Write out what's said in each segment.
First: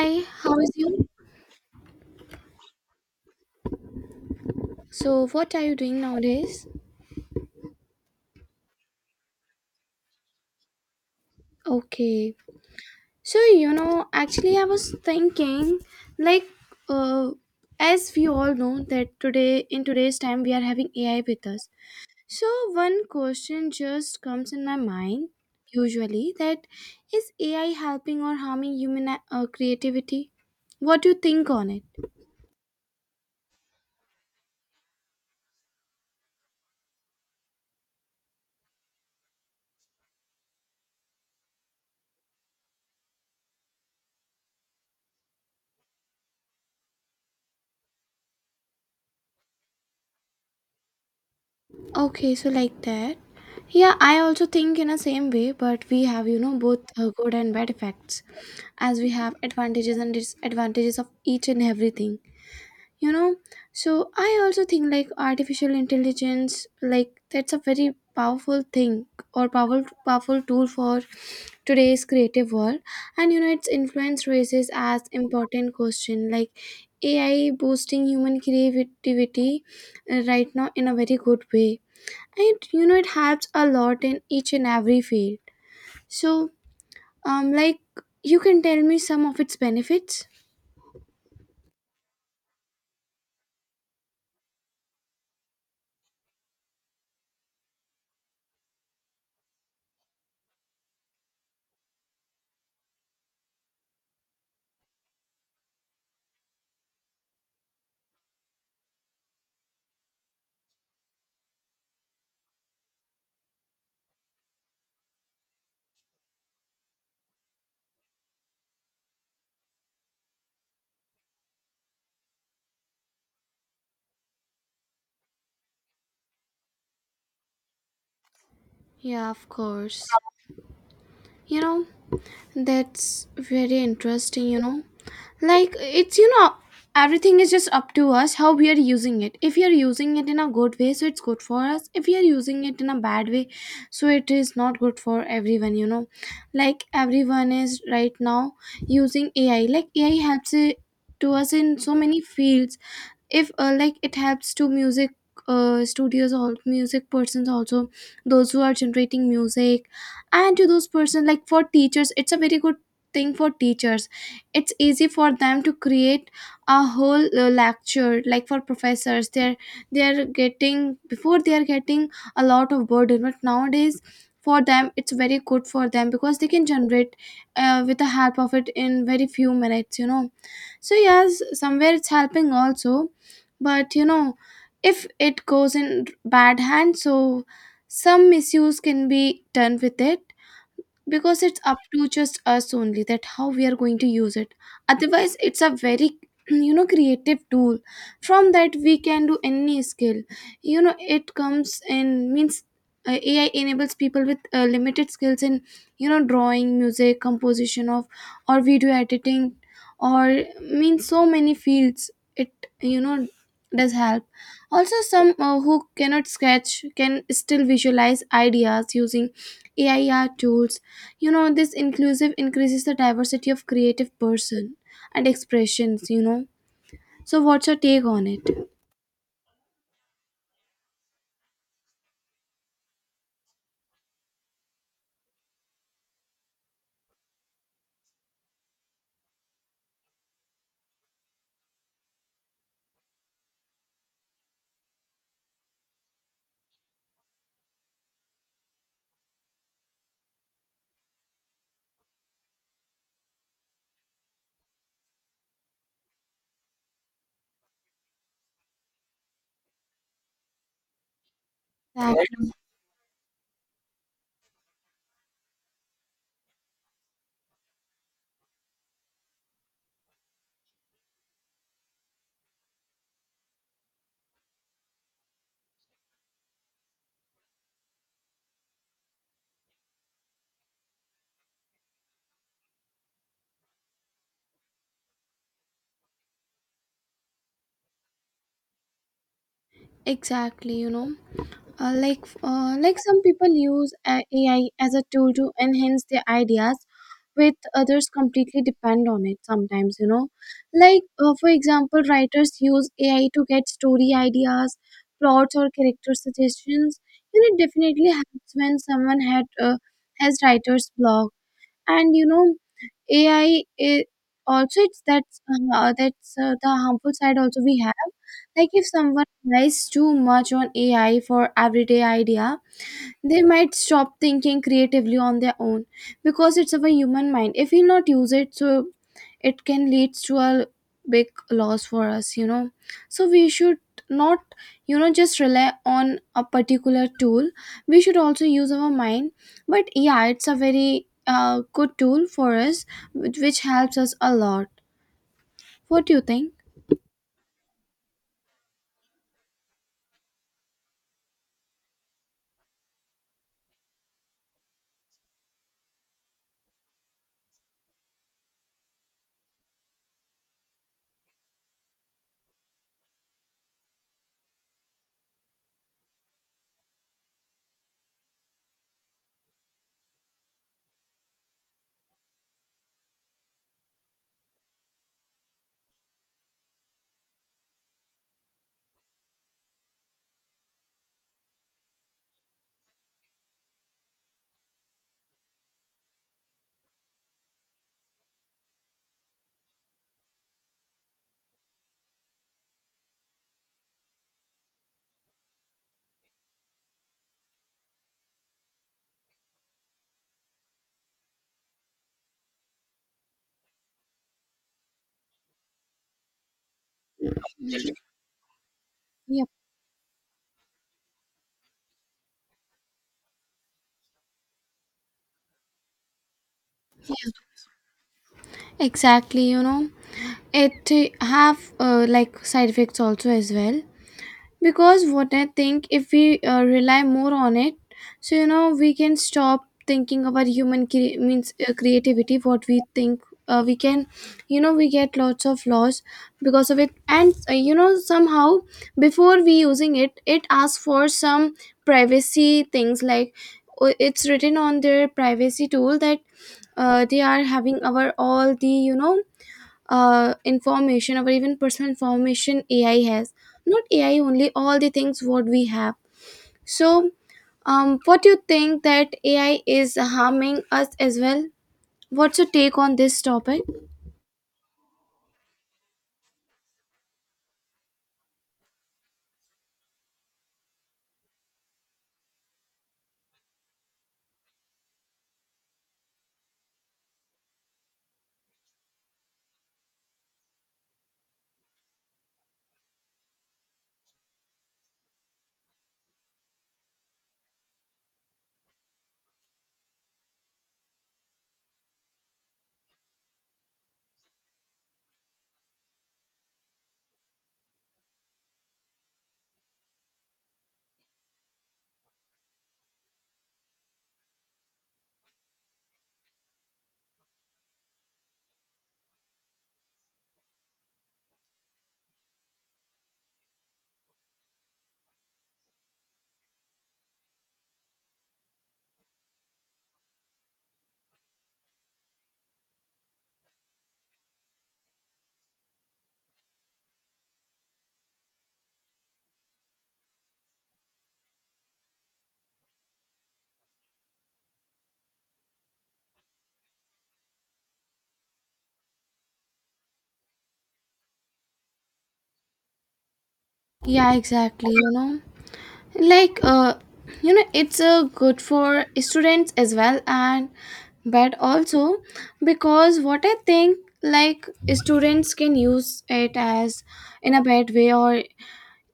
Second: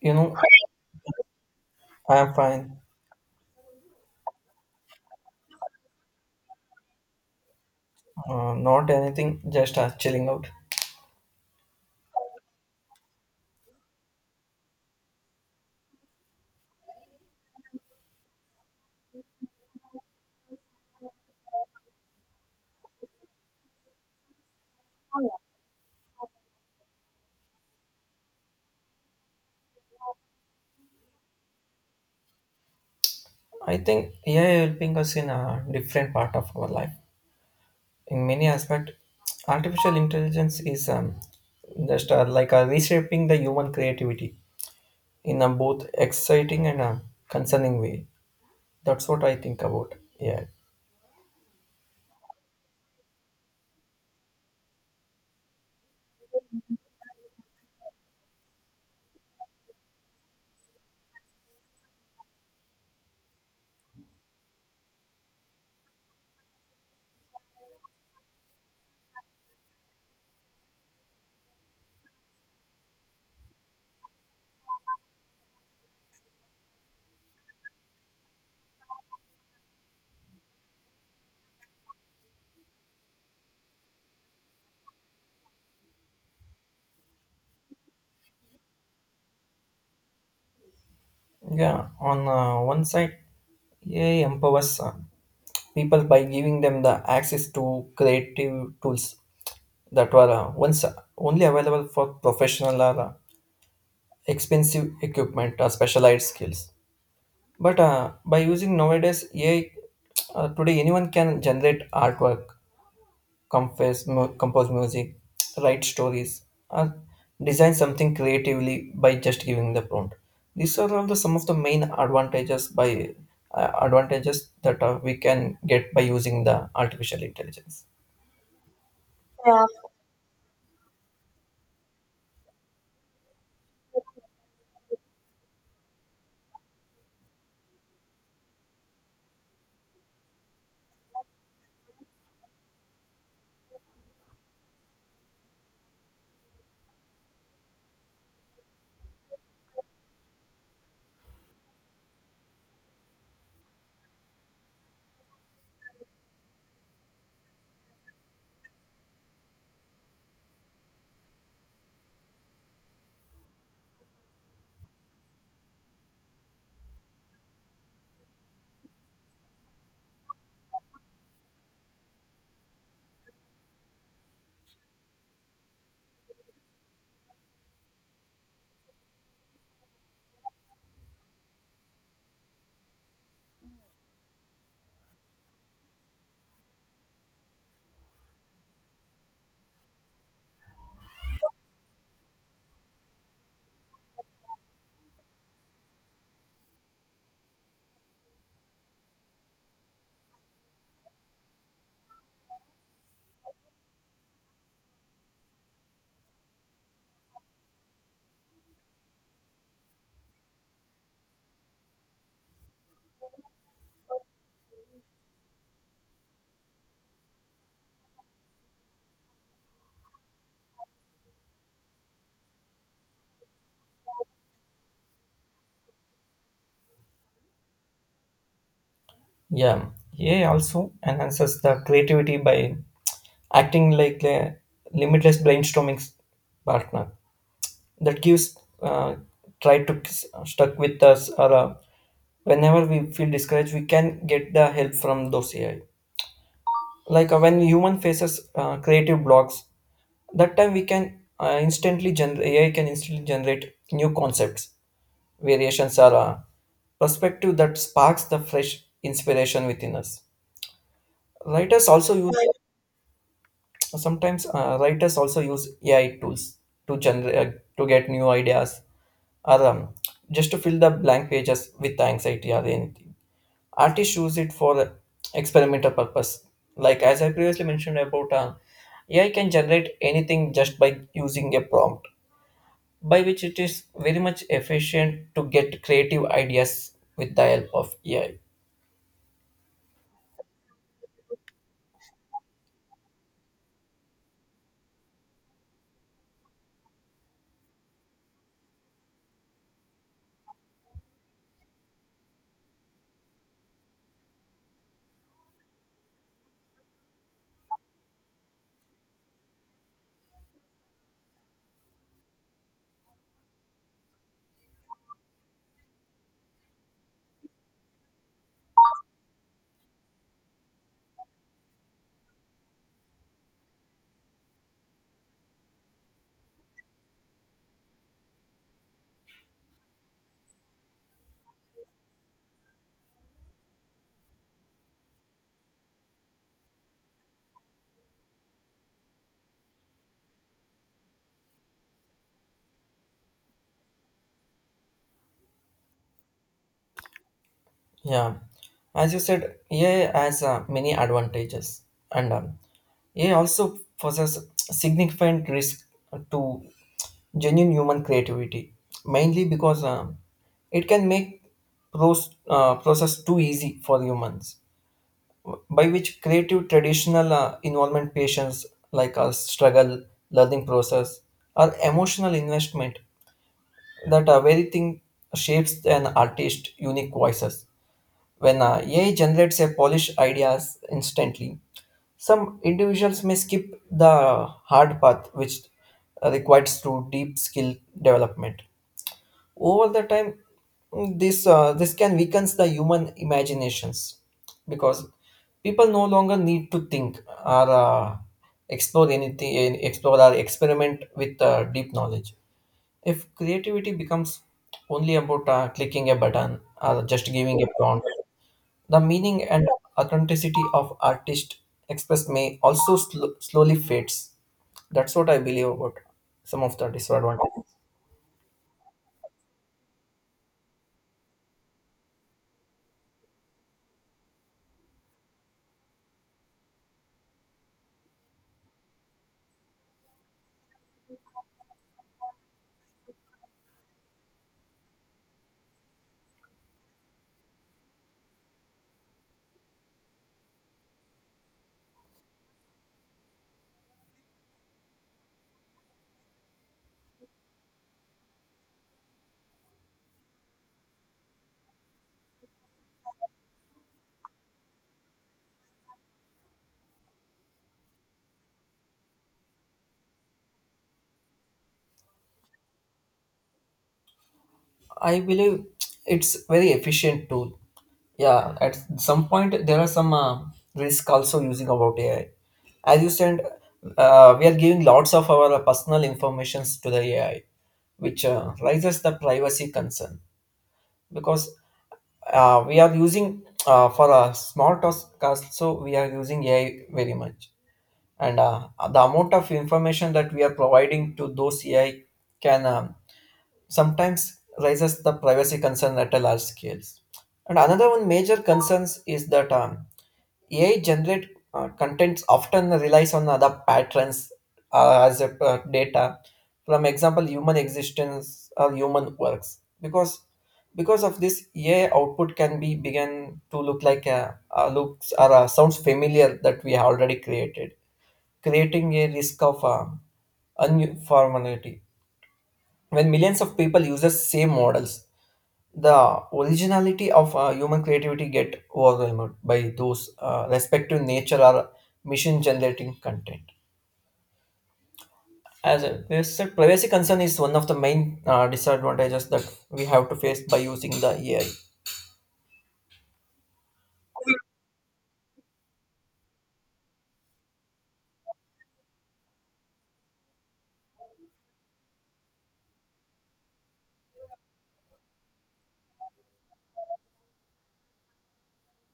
You know, how is you? I'm fine. So, what are you doing nowadays? Not anything, just chilling out. Okay. So, you know, actually, I was thinking, like, uh, as we all know that today, in today's time, we are having AI with us. So, one question just comes in my mind, usually, that is AI helping or harming human creativity? What do you think on it? I think AI helping us in a different part of our life. In many aspects, artificial intelligence is just like reshaping the human creativity in a both exciting and concerning way. That's what I think about AI. Okay, so like that. Yeah, I also think in the same way, but we have, you know, both good and bad effects, as we have advantages and disadvantages of each and everything, you know. So I also think like artificial intelligence, like that's a very powerful thing, or powerful tool for today's creative world. And you know, its influence raises as important question like AI boosting human creativity right now in a very good way. And you know, it helps a lot in each and every field. So, um like you can tell me some of its benefits. Yeah, on one side, AI empowers people by giving them the access to creative tools that were once only available for professional or expensive equipment or specialized skills. But by using nowadays AI, today anyone can generate artwork, compose, compose music, write stories, or design something creatively by just giving the prompt. These are all the some of the main advantages that we can get by using the artificial intelligence. Yeah, of course. You know, that's very interesting, you know. Like, it's, you know, everything is just up to us how we are using it. If we are using it in a good way, so it's good for us. If we are using it in a bad way, so it is not good for everyone, you know. Like, everyone is right now using AI. Like, AI helps it to us in so many fields. If like, it helps to music studios or music persons also, those who are generating music. And to those person, like for teachers, it's a very good thing. For teachers, it's easy for them to create a whole lecture. Like for professors, they're getting a lot of burden, but nowadays for them it's very good for them, because they can generate with the help of it in very few minutes, you know. So yes, somewhere it's helping also. But you know, if it goes in bad hands, so some misuse can be done with it, because it's up to just us only that how we are going to use it. Otherwise it's a very you know, creative tool, from that we can do any skill, you know. It comes in means, AI enables people with limited skills in, you know, drawing, music composition of, or video editing, or means so many fields. It, you know, does help also. Some who cannot sketch can still visualize ideas using AI art tools, you know. This inclusive increases the diversity of creative person and expressions, you know. So what's your take on it? Yeah, AI also enhances the creativity by acting like a limitless brainstorming partner that gives try to stuck with us or whenever we feel discouraged, we can get the help from those AI. Like when human faces creative blocks, that time we can instantly generate AI can instantly generate new concepts, variations or perspective that sparks the fresh inspiration within us. Writers also use Exactly. Sometimes, writers also use AI tools to get new ideas or just to fill the blank pages with anxiety or anything. Artists use it for experimental purpose, like as I previously mentioned about, AI can generate anything just by using a prompt, by which it is very much efficient to get creative ideas with the help of AI. Exactly, you know, like some people use AI as a tool to enhance their ideas, with others completely depend on it sometimes, you know. Like for example, writers use AI to get story ideas, plots, or character suggestions. You know, it definitely helps when someone had has writer's block. And you know, AI i i- also it's that's the harmful side also we have. Like if someone relies too much on AI for everyday idea, they might stop thinking creatively on their own, because it's of a human mind. If we not use it, so it can lead to a big loss for us, you know. So we should not, you know, just rely on a particular tool. We should also use our mind. But yeah, it's a very good tool for us, which helps us a lot. What do you think? Yeah, as you said, AI has many advantages, and AI also possesses significant risk to genuine human creativity, mainly because it can make process too easy for humans, by which creative traditional involvement patients like a struggle, learning process, or emotional investment that are very thing shapes an artist unique voices when AI generates a polished ideas instantly, some individuals may skip the hard path which requires through deep skill development. Over the time, this can weaken the human imaginations, because people no longer need to think or explore anything, explore or experiment with deep knowledge. If creativity becomes only about clicking a button or just giving a prompt, the Yeah, meaning and authenticity of artist expressed may also slowly fades. That's what I believe about some of the disadvantages. exactly, you know. It have like side effects also as well, because what I think, if we rely more on it, so you know, we can stop thinking about human cre- means creativity, what we think. We can, you know, we get lots of laws because of it. And you know, somehow before we using it, it asks for some privacy things. Like it's written on their privacy tool that they are having our all the, you know, information, or even personal information AI has. Not AI only, all the things what we have. So, what do you think that AI is harming us as well? What's your take on this topic? I believe it's very efficient tool. Yeah, at some point there are some risk also using about AI. As you said, we are giving lots of our personal informations to the AI, which raises the privacy concern. Because we are using for a small task, so we are using AI very much, and the amount of information that we are providing to those AI can sometimes raises the privacy concern at a large scales. And another one major concerns is that AI generate contents often relies on other patterns as a data, from example, human existence or human works. Because of this, AI output can be begin to look like a looks or a sounds familiar that we have already created, creating a risk of unformality. When millions of people use the same models, the originality of human creativity get overwhelmed by those respective nature or machine generating content. As a said privacy concern is one of the main disadvantages that we have to face by using the AI. Yeah, exactly. You know, like you know, it's good for students as well, and but also because what I think, like students can use it as in a bad way, or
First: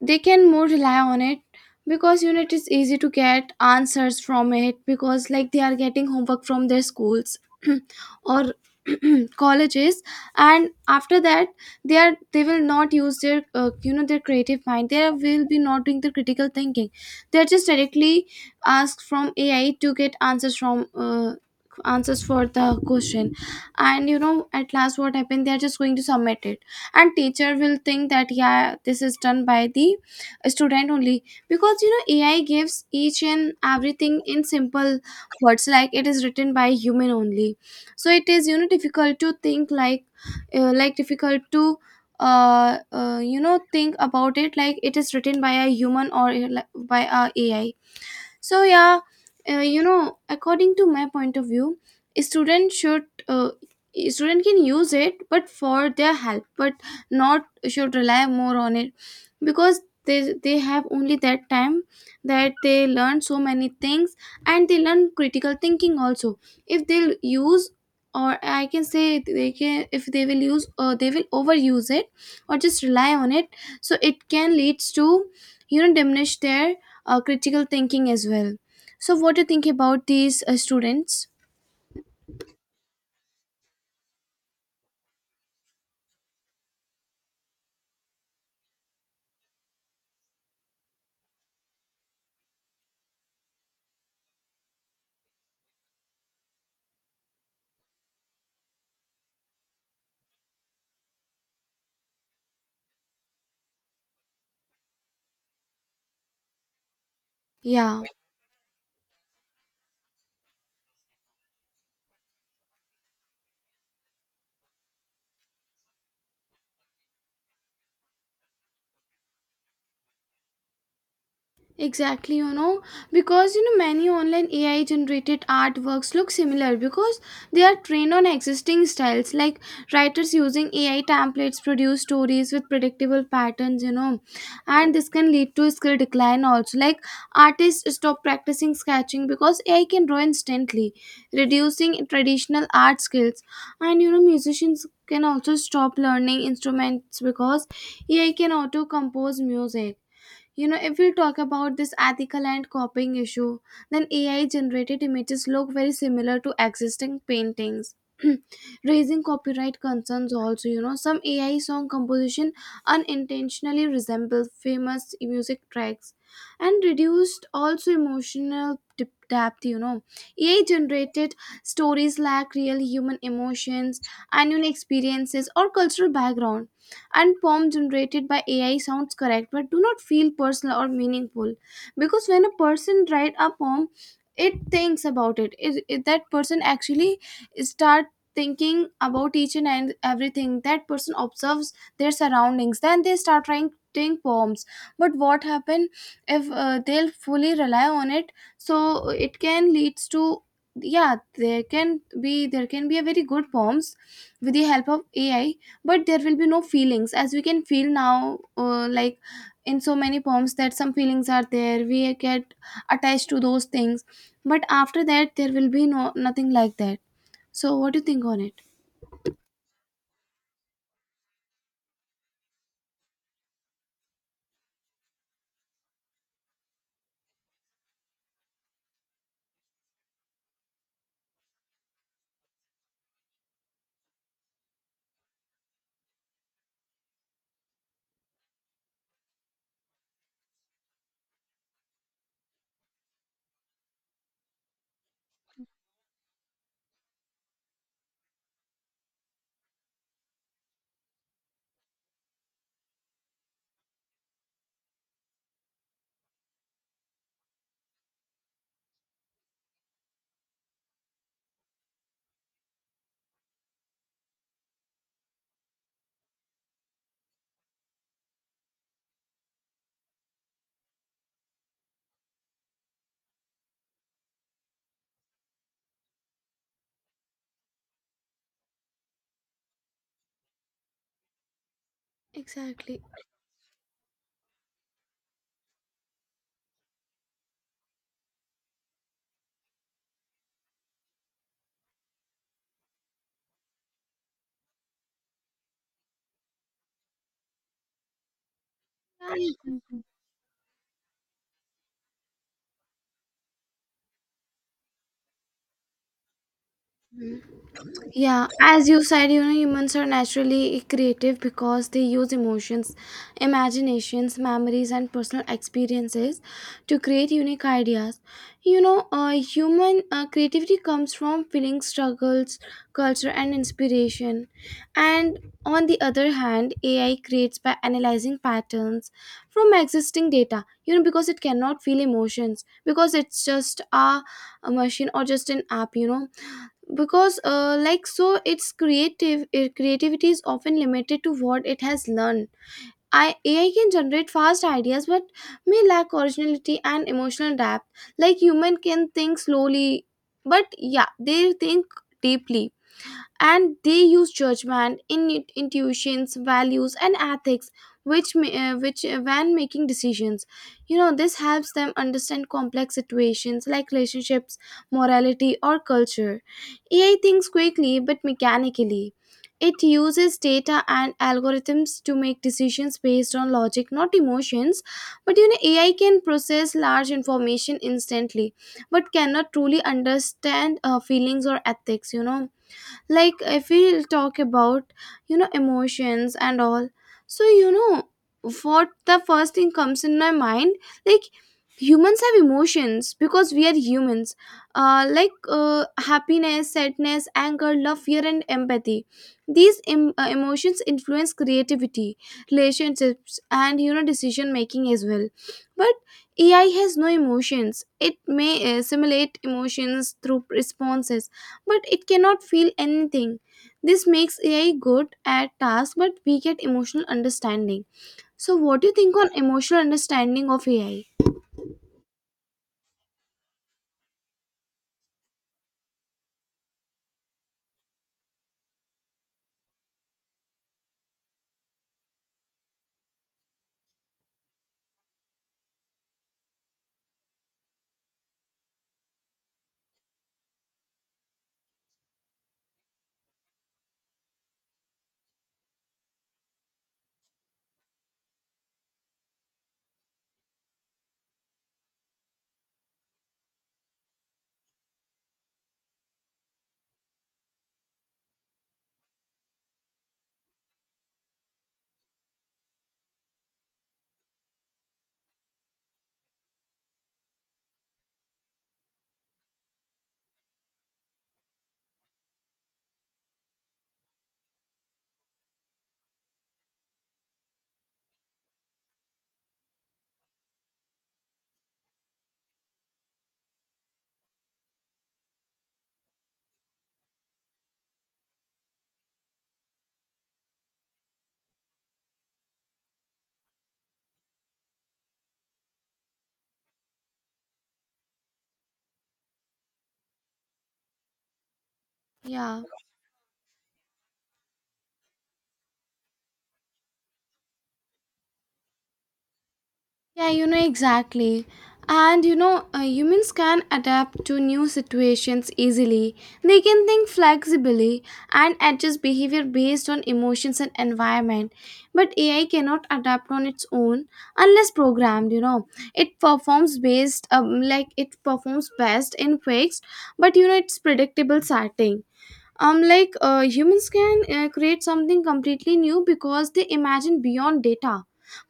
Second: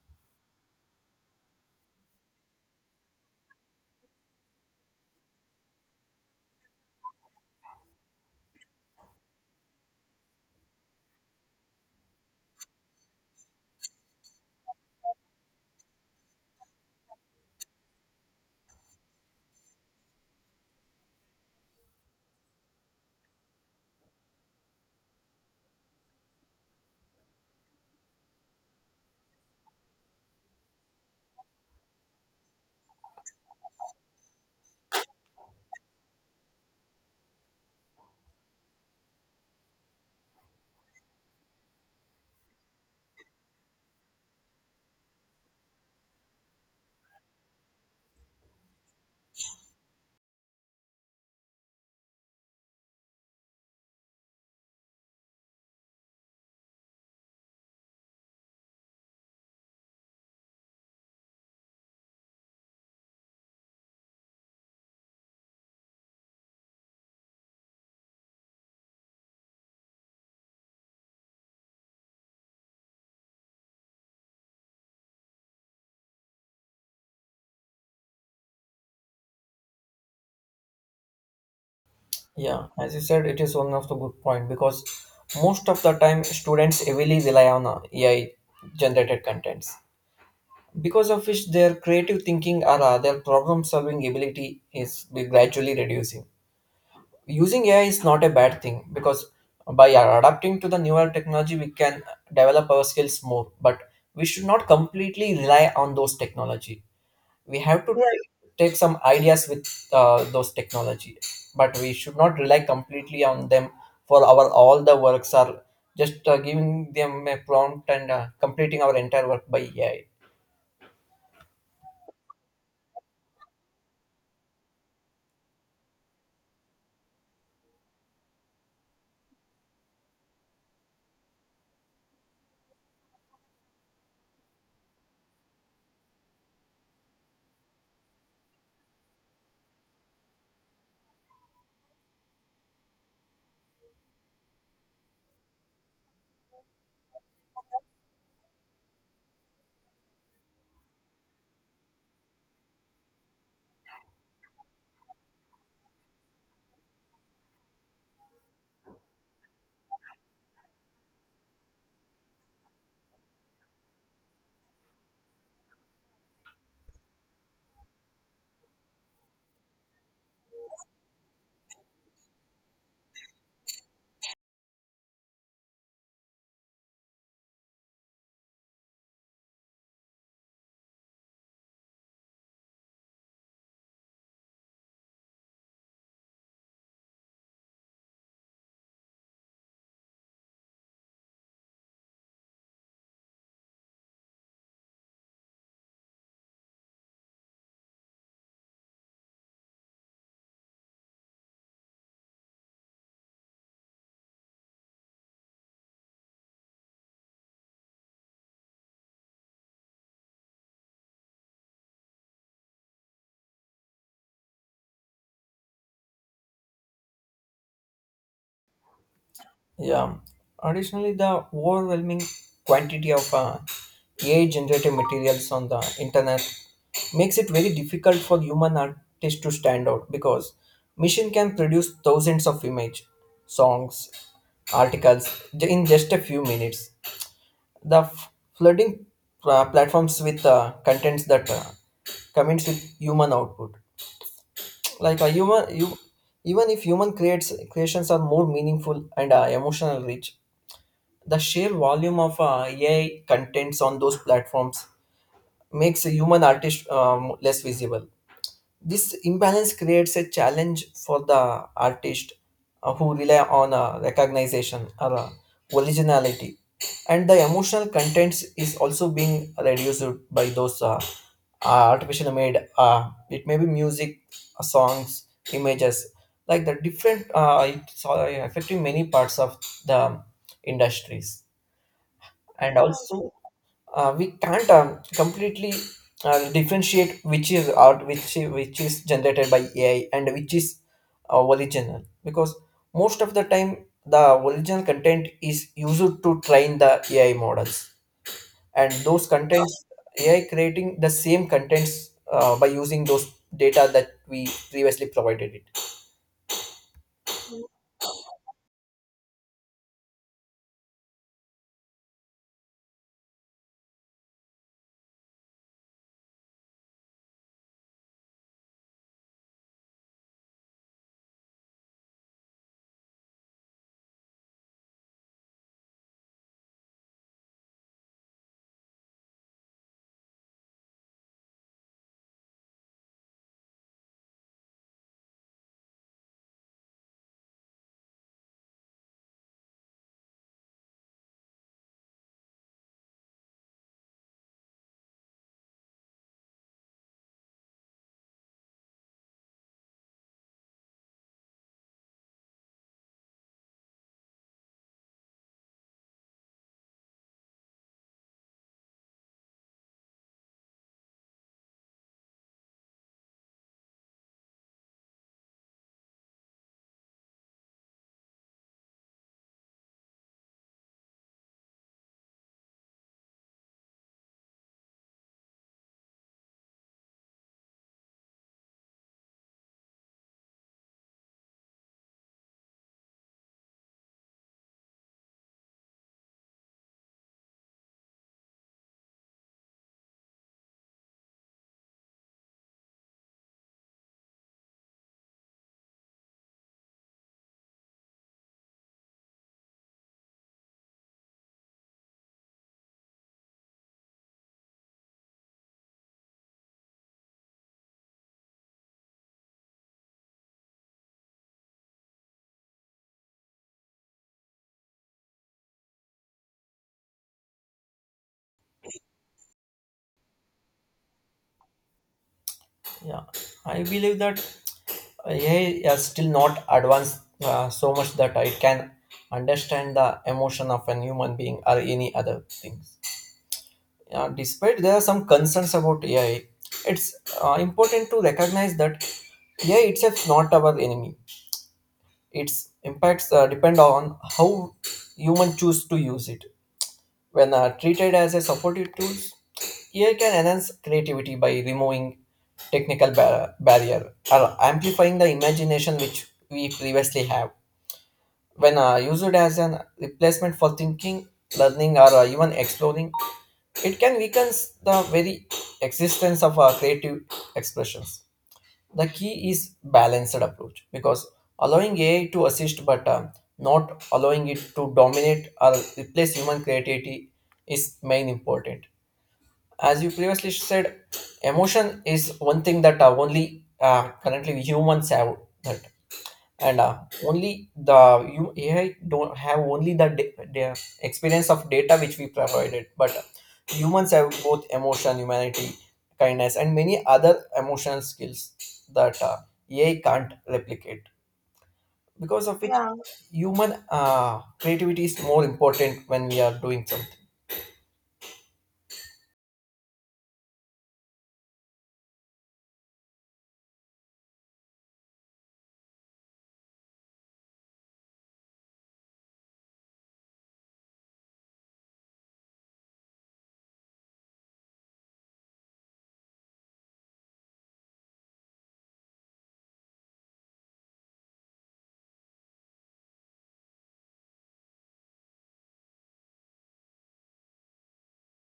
they can more rely on it, because you know it is easy to get answers from it, because like they are getting homework from their schools or colleges. And after that, they will not use their you know, their creative mind. They will be not doing the critical thinking. They are just directly asked from AI to get answers for the question. And you know, at last what happened, they are just going to submit it, and teacher will think that yeah, this is done by the student only. Because you know, AI gives each and everything in simple words, like it is written by human only. So it is, you know, difficult to think like difficult to you know, think about it, like it is written by a human, or like by a AI. So yeah, you know, according to my point of view, a student should uh, a student can use it, but for their help, but not should rely more on it, because they have only that time that they learn so many things, and they learn critical thinking also. If they'll use, or I can say they can, if they will use they will overuse it, or just rely on it, so it can leads to, you know, diminish their critical thinking as well. So what do you think about these students? Yeah, as you said, it is one of the good point, because most of the time students heavily rely on AI generated contents, because of which their creative thinking or their problem solving ability is be gradually reducing. Using AI is not a bad thing, because by adapting to the newer technology, we can develop our skills more. But we should not completely rely on those technology. We have to. Yeah. Right. Take some ideas with those technology, but we should not rely completely on them for our all the works. Are just giving them a prompt and completing our entire work by AI. Exactly, you know, because you know, many online AI generated artworks look similar because they are trained on existing styles. Like writers using AI templates produce stories with predictable patterns, you know, and this can lead to skill decline also. Like artists stop practicing sketching because AI can draw instantly, reducing traditional art skills. And you know, musicians can also stop learning instruments because AI can auto compose music. You know, if we talk about this ethical and copying issue, then AI generated images look very similar to existing paintings raising copyright concerns also. You know, some AI song composition unintentionally resemble famous music tracks. And reduced also emotional depth, you know. AI generated stories lack real human emotions and unique experiences or cultural background. And poem generated by AI sounds correct but do not feel personal or meaningful, because when a person write a poem, it thinks about it. That person actually start thinking about each and everything. That person observes their surroundings, then they start writing poems. But what happen if they'll fully rely on it, so it can leads to, yeah, there can be a very good poems with the help of AI, but there will be no feelings as we can feel now, like in so many poems that some feelings are there, we get attached to those things. But after that, there will be no nothing like that. So what do you think on it? Yeah. Additionally, the overwhelming quantity of AI-generated materials on the internet makes it very difficult for human artists to stand out, because machine can produce thousands of image, songs, articles in just a few minutes. The flooding platforms with contents that comments with human output, like a human you, even if human creates creations are more meaningful and emotional rich, the sheer volume of AI contents on those platforms makes a human artist less visible. This imbalance creates a challenge for the artist who rely on recognition or originality, and the emotional contents is also being reduced by those artificial made. It may be music, songs, images, like the different. It's affecting many parts of the industries, and Exactly. also we can't completely differentiate which is art, which which is generated by AI, and which is original, because most of the time the original content is used to train the AI models, and those contents Mhm. AI creating the same contents by using those data that we previously provided it. Yeah, as you said, you know, humans are naturally creative because they use emotions, imaginations, memories, and personal experiences to create unique ideas. You know, human creativity comes from feelings, struggles, culture, and inspiration. And on the other hand, AI creates by analyzing patterns from existing data, you know, because it cannot feel emotions, because it's just a machine, or just an app, you know. Because like, so it's creativity is often limited to what it has learned. AI can generate fast ideas but may lack originality and emotional depth. Like human can think slowly, but yeah, they think deeply, and they use judgment in intuitions, values, and ethics, which ma- which when making decisions. You know, this helps them understand complex situations like relationships, morality, or culture. AI thinks quickly but mechanically. It uses data and algorithms to make decisions based on logic, not emotions. But you know, AI can process large information instantly, but cannot truly understand feelings or ethics, you know. Like if we talk about, you know, emotions and all, so you know, what the first thing comes in my mind, like humans have emotions because we are humans. Happiness, sadness, anger, love, fear, and empathy. These emotions influence creativity, relationships, and, you know, decision making as well. But AI has no emotions. It may simulate emotions through responses, but it cannot feel anything. This makes AI good at tasks, but weak at emotional understanding. So, what do you think on emotional understanding of AI? Yeah, I believe that AI is still not advanced so much that it can understand the emotion of a human being or any other things. Despite there are some concerns about AI, it's important to recognize that AI itself is not our enemy. Its impacts depend on how human choose to use it. When treated as a supportive tools, AI can enhance creativity by removing technical barrier or amplifying the imagination which we previously have. When used as an replacement for thinking, learning, or even exploring, it can weaken the very existence of our creative expressions. The key is balanced approach, because allowing AI to assist but not allowing it to dominate or replace human creativity is main important. As you previously said, emotion is one thing that only currently humans have. That, and only the you AI don't have only the experience of data which we provided, but humans have both emotion, humanity, kindness, and many other emotional skills that AI can't replicate. Because of Yeah. which, yeah, human creativity is more important when we are doing something. Yeah, you know, exactly. And you know, humans can adapt to new situations easily. They can think flexibly and adjust behavior based on emotions and environment. But AI cannot adapt on its own unless programmed, you know. It performs based like it performs best in fixed, but you know, it's predictable setting. Humans can create something completely new because they imagine beyond data.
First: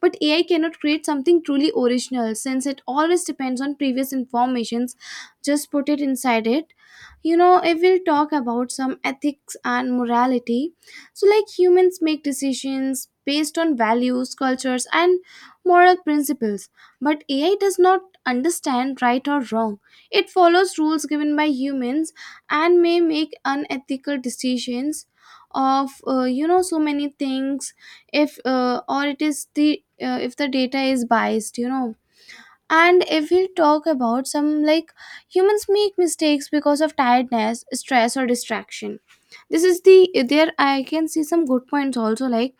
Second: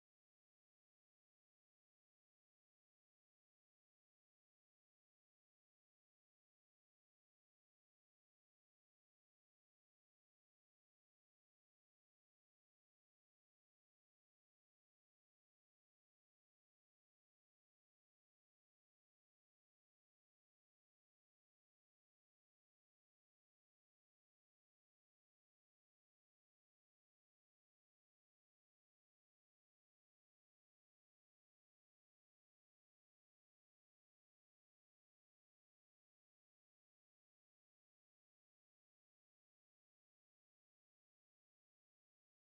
But AI cannot create something truly original, since it always depends on previous informations just put it inside it. You know, if we'll talk about some ethics and morality, so like humans make decisions based on values, cultures, and moral principles. But AI does not understand right or wrong. It follows rules given by humans, and may make unethical decisions of, you know, so many things. If or it is the if the data is biased, you know. And if we talk about some, like humans make mistakes because of tiredness, stress, or distraction. This is the there I can see some good points also, like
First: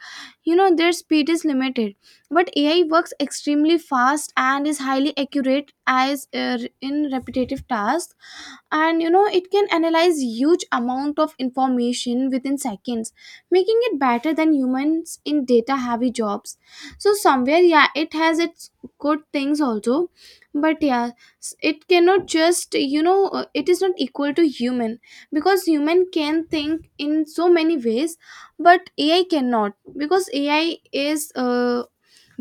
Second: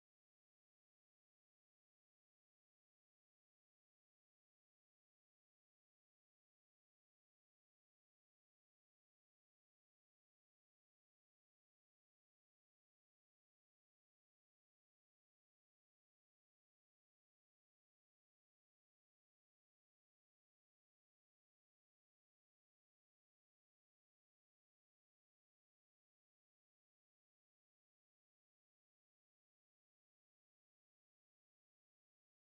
you know, their speed is limited. But AI works extremely fast and is highly accurate as in repetitive tasks. And you know, it can analyze huge amount of information within seconds, making it better than humans in data heavy jobs. So somewhere yeah, it has its good things also. But yeah, it cannot just, you know, it is not equal to human, because human can think in so many ways. But AI cannot, because AI is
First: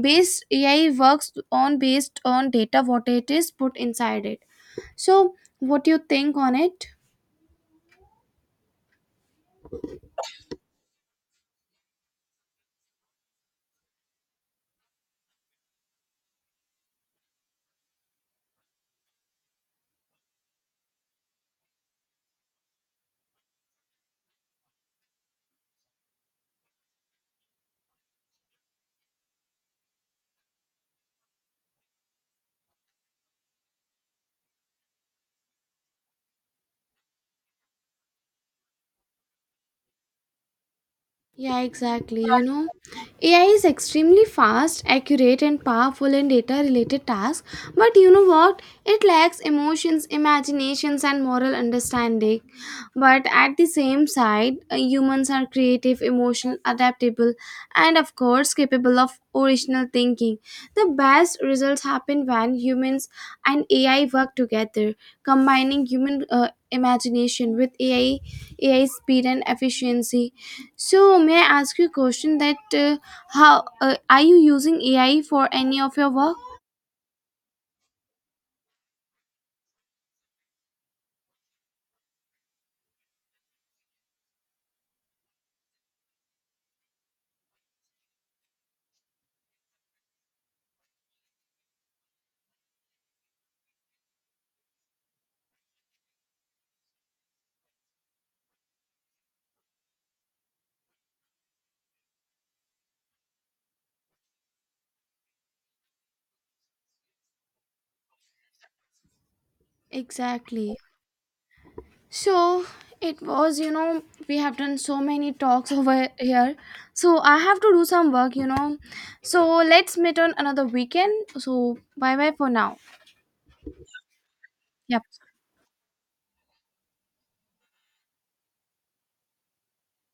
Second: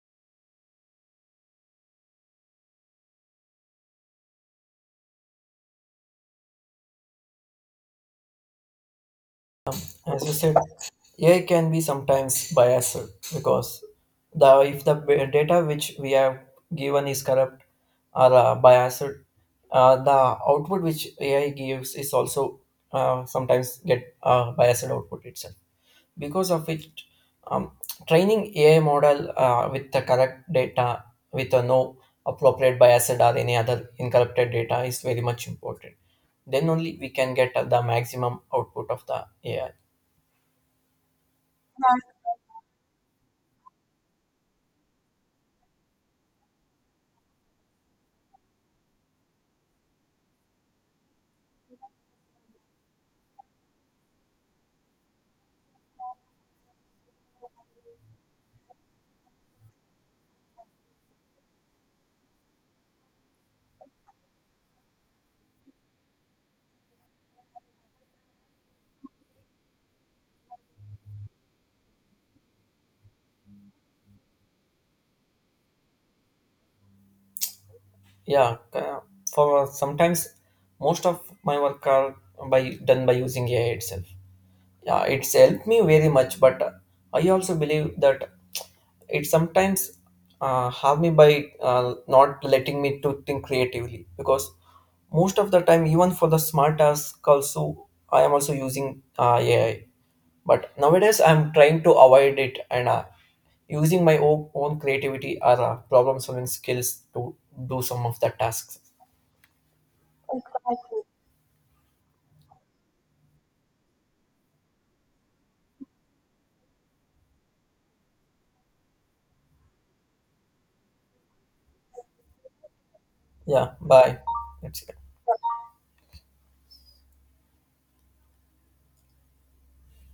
based AI works on based on data what it is put inside it. So, what do you think on it? As you said, AI can be sometimes biased, because the if the data which we have given is corrupt or biased. The output which AI gives is also sometimes get biased output itself. Because of which, um, training AI model with the correct data with a no appropriate biased or any other incorrupted data is very much important. Then only we can get the maximum output of the AI. Yeah, exactly. You know, AI is extremely fast, accurate, and powerful in data related tasks, but you know what? It lacks emotions, imaginations, and moral understanding. But at the same side, humans are creative, emotional, adaptable, and of course capable of original thinking. The best results happen when humans and AI work together, combining human imagination with AI, AI speed and efficiency. So, may I ask you a question? That how are you using AI for any of your work? Yeah, for sometimes most of my work are by done by using AI itself. Yeah, it's helped me very much, but I also believe that it sometimes harm me by not letting me to think creatively, because most of the time even for the smart task also I am also using AI. But nowadays I'm trying to avoid it and using my own creativity or problem solving skills to do some of the tasks. Exactly. So it was, you know, we have done so many talks over here. So I have to do some work, you know. So let's meet on another weekend. So bye bye for now. Yeah, bye. That's it. Yep.